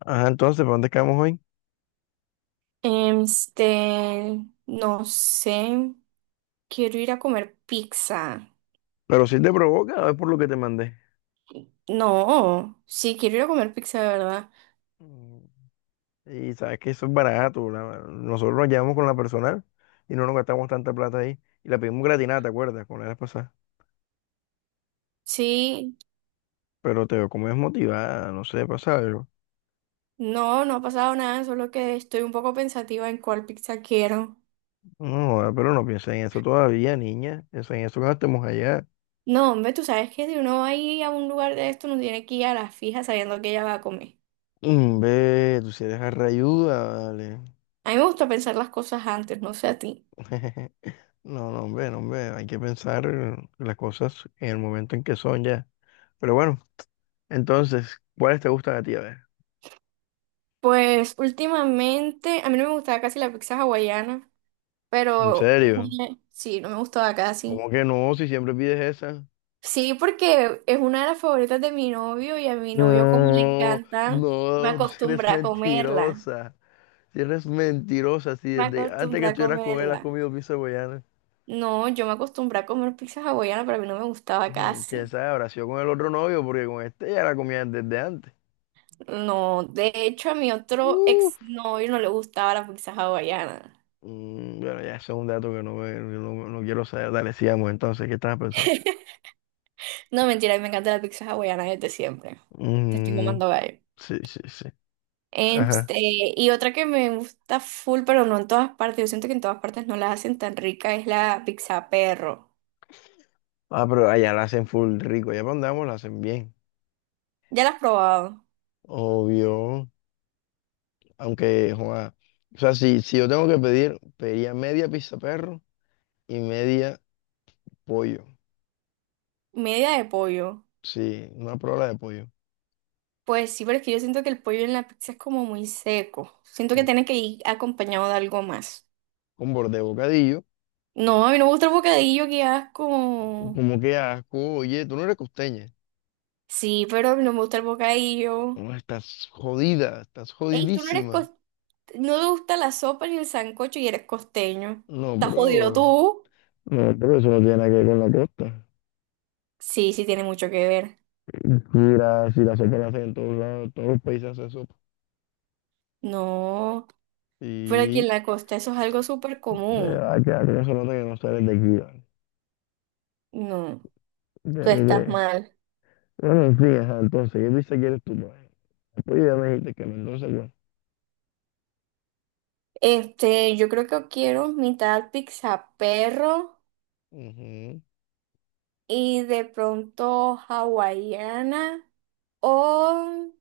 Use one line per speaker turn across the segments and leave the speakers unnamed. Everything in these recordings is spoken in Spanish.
Ajá, entonces, ¿para dónde quedamos hoy?
Este, no sé, quiero ir a comer pizza.
Pero si te provoca, es por lo que te mandé.
No, sí, quiero ir a comer pizza, de verdad.
Mm, Y sabes que eso es barato. Nosotros nos llevamos con la personal y no nos gastamos tanta plata ahí. Y la pedimos gratinada, ¿te acuerdas? Con la vez pasada.
Sí,
Pero te veo como desmotivada, no sé, pasa algo.
no, no ha pasado nada, solo que estoy un poco pensativa en cuál pizza quiero.
No, joda, pero no pienses en eso todavía, niña. Piensa en eso cuando estemos allá.
No, hombre, tú sabes que si uno va a ir a un lugar de esto, no tiene que ir a la fija sabiendo que ella va a comer.
Mm, ve, tú si eres arrayuda, vale.
A mí me gusta pensar las cosas antes, no sé a ti.
No, no, hombre, no, hombre. Hay que pensar las cosas en el momento en que son ya. Pero bueno, entonces, ¿cuáles te gustan a ti? A ver.
Pues últimamente, a mí no me gustaba casi la pizza hawaiana,
¿En
pero
serio?
sí, no me gustaba casi.
¿Cómo que no? Si siempre pides esa.
Sí, porque es una de las favoritas de mi novio y a mi novio como le
No,
encantan, me
no, tú sí eres
acostumbra a comerla.
mentirosa. Si eres mentirosa, si
Me
desde antes que
acostumbra a
estuvieras con él has
comerla.
comido pizza hawaiana.
No, yo me acostumbré a comer pizza hawaiana, pero a mí no me gustaba
Ujú, ¿quién
casi.
sabe? Habrá sido con el otro novio, porque con este ya la comían desde antes.
No, de hecho a mi otro ex
Uf.
novio no le gustaba la pizza hawaiana.
Mm, bueno, ya ese es un dato que no quiero saber. Dale, sigamos entonces. ¿Qué estabas pensando?
No, mentira, a mí me encanta la pizza hawaiana desde siempre. Te estoy
Mm,
mamando gallo.
sí, sí, sí. Ajá.
Este, y otra que me gusta full, pero no en todas partes, yo siento que en todas partes no la hacen tan rica, es la pizza perro.
Ah, pero allá la hacen full rico. Allá para donde vamos la hacen bien.
Ya la has probado.
Obvio. Aunque, joa, o sea, si yo tengo que pedir, pediría media pizza perro y media pollo.
Media de pollo.
Sí, una prola de pollo.
Pues sí, pero es que yo siento que el pollo en la pizza es como muy seco. Siento que
un-
tiene que ir acompañado de algo más.
Con borde de bocadillo.
No, a mí no me gusta el bocadillo, que asco.
Como que asco, oye, tú no eres costeña.
Sí, pero a mí no me gusta el bocadillo.
No, estás jodida, estás
Ey, tú no eres
jodidísima.
cos- no te gusta la sopa ni el sancocho y eres costeño.
No,
¿Estás jodido
bro.
tú?
No, pero eso no tiene nada que ver con la costa.
Sí, sí tiene mucho que ver.
Mira, si la sopa la hacen en todos lados, todos los países hacen sopa.
No, pero aquí
Y
en la costa eso es algo súper
de
común.
verdad que algo se nota que no sales de aquí, ¿vale?
No, tú
De-
estás
de-
mal.
Bueno, en fin, ajá, entonces, ¿qué pizza quieres tú, bro? Oye, ya me dijiste que Mendoza, güey.
Este, yo creo que quiero mitad pizza perro
Ujú.
y de pronto hawaiana o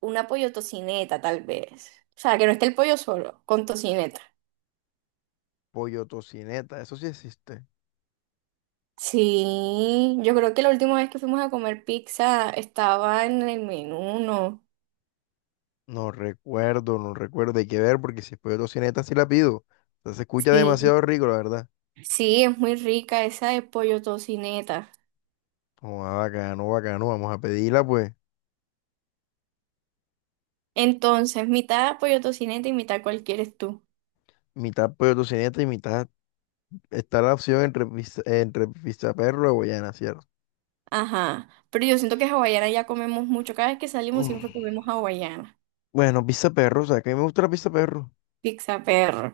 una pollo tocineta, tal vez. O sea, que no esté el pollo solo, con tocineta.
Pollo tocineta, eso sí existe.
Sí, yo creo que la última vez que fuimos a comer pizza estaba en el menú, ¿no?
No recuerdo, no recuerdo. Hay que ver porque si es pollo tocineta sí la pido. O sea, se escucha
Sí,
demasiado rico, la verdad.
sí, es muy rica esa de pollo tocineta.
Como ah, bacano, bacano. Vamos a pedirla, pues.
Entonces, mitad pollo tocineta y mitad cualquier eres tú.
Mitad pollo tocineta y mitad. Está la opción entre pizza perro o guayana, ¿cierto?
Ajá, pero yo siento que hawaiana ya comemos mucho. Cada vez que salimos siempre
Mm.
comemos hawaiana,
Bueno, pizza perro, o sea, que a mí me gusta la pizza perro.
pizza perro.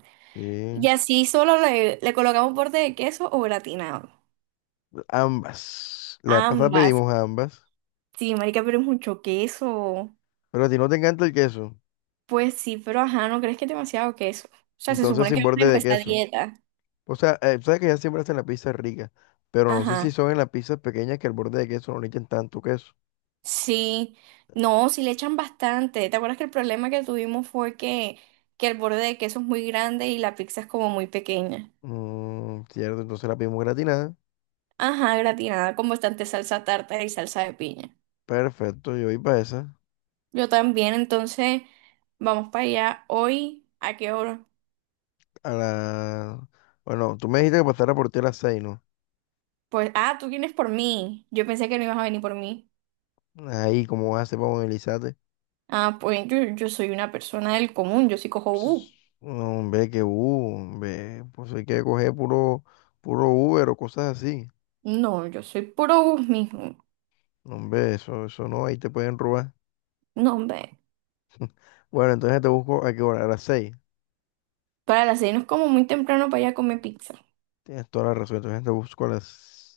Y
Sí,
así solo le colocamos borde de queso o gratinado.
ambas. La vez pasada
Ambas.
pedimos ambas.
Sí, marica, pero es mucho queso.
Pero a ti no te encanta el queso.
Pues sí, pero ajá, ¿no crees que es demasiado queso? O sea, se
Entonces
supone
sin
que vamos a
borde de
empezar
queso.
dieta.
O sea, sabes que ya siempre hacen la pizza rica, pero no sé si
Ajá.
son en las pizzas pequeñas que al borde de queso no le echen tanto queso.
Sí. No, sí le echan bastante. ¿Te acuerdas que el problema que tuvimos fue que el borde de queso es muy grande y la pizza es como muy pequeña?
Mm, cierto, entonces la pedimos gratinada.
Ajá, gratinada con bastante salsa tártara y salsa de piña.
Perfecto, yo voy para esa.
Yo también, entonces vamos para allá hoy. ¿A qué hora?
A la... Bueno, tú me dijiste que pasara por ti a las seis, ¿no?
Pues, ah, tú vienes por mí. Yo pensé que no ibas a venir por mí.
Ahí, ¿cómo vas a hacer para movilizarte?
Ah, pues yo soy una persona del común, yo sí cojo bus.
Ps, no, hombre, que hombre, pues hay que coger puro Uber o cosas así.
No, yo soy puro bus mismo.
No, hombre, eso no, ahí te pueden robar.
No, hombre.
Bueno, entonces te busco a qué hora, a las 6.
Para las seis no es como muy temprano para allá a comer pizza.
Tienes toda la razón, entonces te busco a las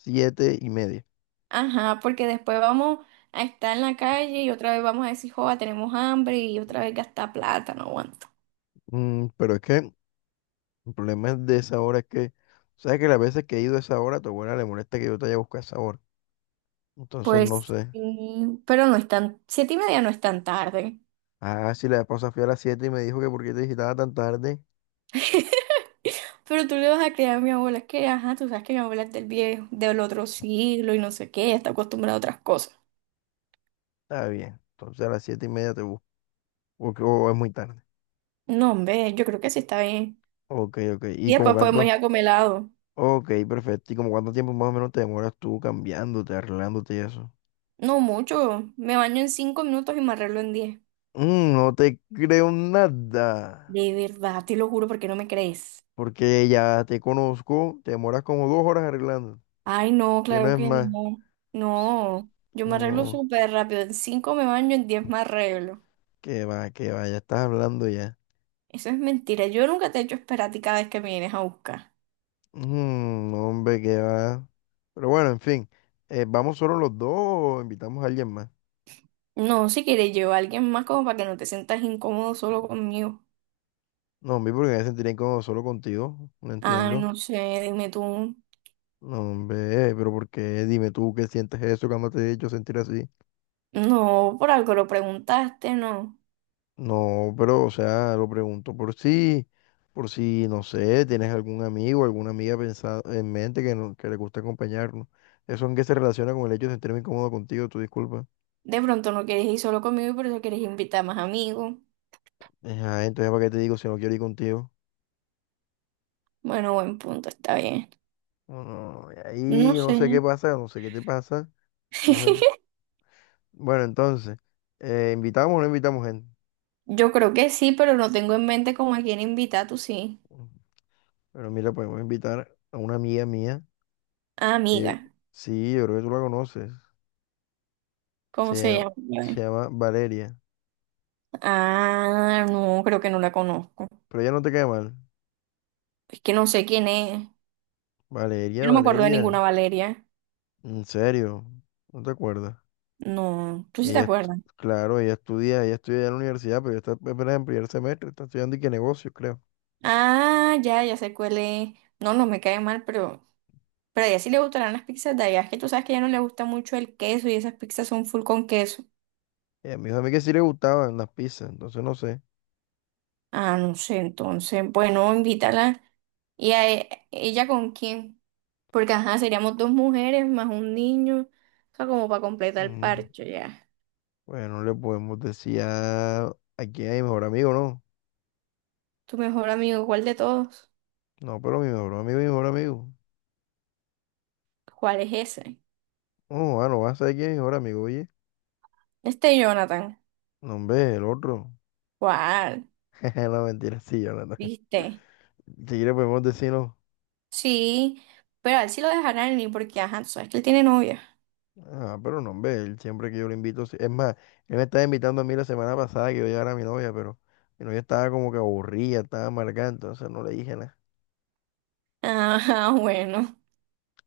siete y media.
Ajá, porque después vamos a estar en la calle y otra vez vamos a decir, joda, tenemos hambre y otra vez gastar plata, no aguanto.
Mm, pero es que el problema de esa hora es que sabes que las veces que he ido a esa hora, a tu abuela le molesta que yo te haya buscado a esa hora. Entonces no
Pues
sé.
sí, pero no es tan, 7:30 no es tan tarde.
Ah, si la esposa fui a las siete y me dijo que por qué te visitaba tan tarde,
Pero tú le vas a creer a mi abuela, es que, ajá, tú sabes que mi abuela es del viejo, del otro siglo y no sé qué, está acostumbrada a otras cosas.
está bien. Entonces a las 7 y media te busco. Porque o es muy tarde.
No, hombre, yo creo que sí está bien.
Ok, ok. ¿Y
Y
como
después podemos ir
cuánto?
a comer helado.
Ok, perfecto. ¿Y como cuánto tiempo más o menos te demoras tú cambiándote, arreglándote y eso?
No mucho, me baño en 5 minutos y me arreglo en 10.
Mm, no te creo nada.
De verdad, te lo juro porque no me crees.
Porque ya te conozco, te demoras como dos horas arreglando.
Ay, no,
Si no
claro
es
que
más.
no. No, yo me arreglo
No.
súper rápido. En cinco me baño, en 10 me arreglo.
Que va, ya estás hablando ya.
Eso es mentira. Yo nunca te he hecho esperar a ti cada vez que me vienes a buscar.
Mm, hombre, que va. Pero bueno, en fin, ¿vamos solo los dos o invitamos a alguien más?
No, si quieres llevar a alguien más como para que no te sientas incómodo solo conmigo.
No, hombre, porque me sentiría incómodo solo contigo, no
Ah,
entiendo.
no sé, dime tú.
No, hombre, pero ¿por qué? Dime tú qué sientes eso cuando te he hecho sentir así.
No, por algo lo preguntaste, no.
No, pero, o sea, lo pregunto por si, no sé, tienes algún amigo, alguna amiga pensado en mente que, no- que le gusta acompañarnos. ¿Eso en qué se relaciona con el hecho de sentirme incómodo contigo? Tu disculpa.
De pronto no quieres ir solo conmigo y por eso quieres invitar más amigos.
Ajá, entonces, ¿para qué te digo si no quiero ir contigo?
Bueno, buen punto, está bien.
Bueno, y ahí
No
no
sé.
sé qué pasa, no sé qué te pasa. ¿Cómo es? Bueno, entonces, ¿invitamos o no invitamos gente?
Yo creo que sí, pero no tengo en mente como a quién invitar, tú sí.
Pero mira, podemos invitar a una amiga mía,
Ah,
que
amiga,
sí, yo creo que tú la conoces, se,
¿cómo se
llama-
llama?
se
Eh,
llama Valeria,
Ah, no, creo que no la conozco.
pero ella no te cae mal.
Es que no sé quién es. Yo
Valeria,
no me acuerdo de ninguna
Valeria,
Valeria.
en serio, no te acuerdas.
No, tú sí te
Ella, estu-
acuerdas.
claro, ella estudia ya en la universidad, pero ella está apenas en primer semestre, está estudiando y qué negocios, creo.
Ah, ya, ya sé cuál es. No, no me cae mal, pero a ella sí le gustarán las pizzas de allá. Es que tú sabes que a ella no le gusta mucho el queso y esas pizzas son full con queso.
Ella me dijo a mí que sí le gustaban las pizzas, entonces no sé.
Ah, no sé, entonces, bueno, invítala. ¿Y ella con quién? Porque, ajá, seríamos dos mujeres más un niño. O sea, como para completar el
Mm.
parche, ya.
Bueno, le podemos decir a quién es mi mejor amigo, ¿no?
Tu mejor amigo, ¿cuál de todos?
No, pero mi mejor amigo es mi mejor amigo.
¿Cuál es ese?
No, bueno, no vas a saber quién es mi mejor amigo, oye.
Este Jonathan.
No, hombre, el otro.
¿Cuál?
No, mentira, sí, Jonathan.
¿Viste?
Si quiere podemos decir no.
Sí, pero a él sí lo dejarán ir porque, ajá, tú sabes que él tiene novia.
Ah, pero no, hombre, él siempre que yo lo invito. Es más, él me estaba invitando a mí la semana pasada que yo llegara a mi novia, pero mi novia estaba como que aburrida, estaba amargada, entonces no le dije nada.
Ah, bueno.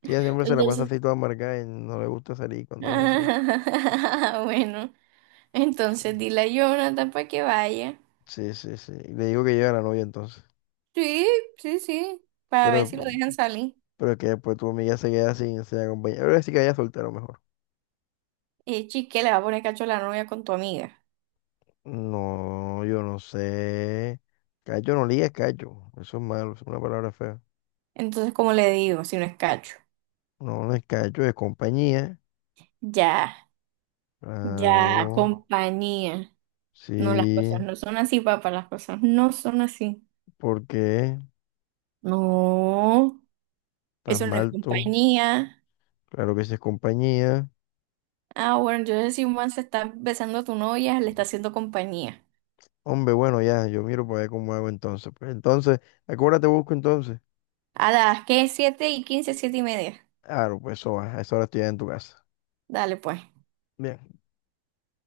Que ella siempre se la pasa
Entonces,
así toda amargada y no le gusta salir cuando es así.
ah, bueno. Entonces dile a Jonathan para que vaya.
Sí, sí, sí. Y le digo que lleve a la novia entonces.
Sí, sí, sí. Para ver
Pero
si lo dejan salir.
Pero que después tu amiga se queda sin acompañar. Pero sí que haya soltero mejor.
Y chique, le va a poner cacho a la novia con tu amiga.
No, yo no sé. Cacho no liga, es cacho. Eso es malo, es una palabra fea.
Entonces, ¿cómo le digo, si no es cacho?
No, no es cacho, es compañía.
Ya, ya,
Claro,
compañía. No, las cosas
sí.
no son así, papá. Las cosas no son así.
¿Por qué?
No,
¿Estás
eso no es
mal tú?
compañía.
Claro que sí es compañía.
Ah, bueno, entonces si un man se está besando a tu novia, le está haciendo compañía.
Hombre, bueno, ya, yo miro para ver cómo hago entonces. Pues entonces, ¿a qué hora te busco entonces?
A las que 7:15, 7:30.
Claro, pues eso va, a esa hora estoy ya en tu casa.
Dale, pues.
Bien.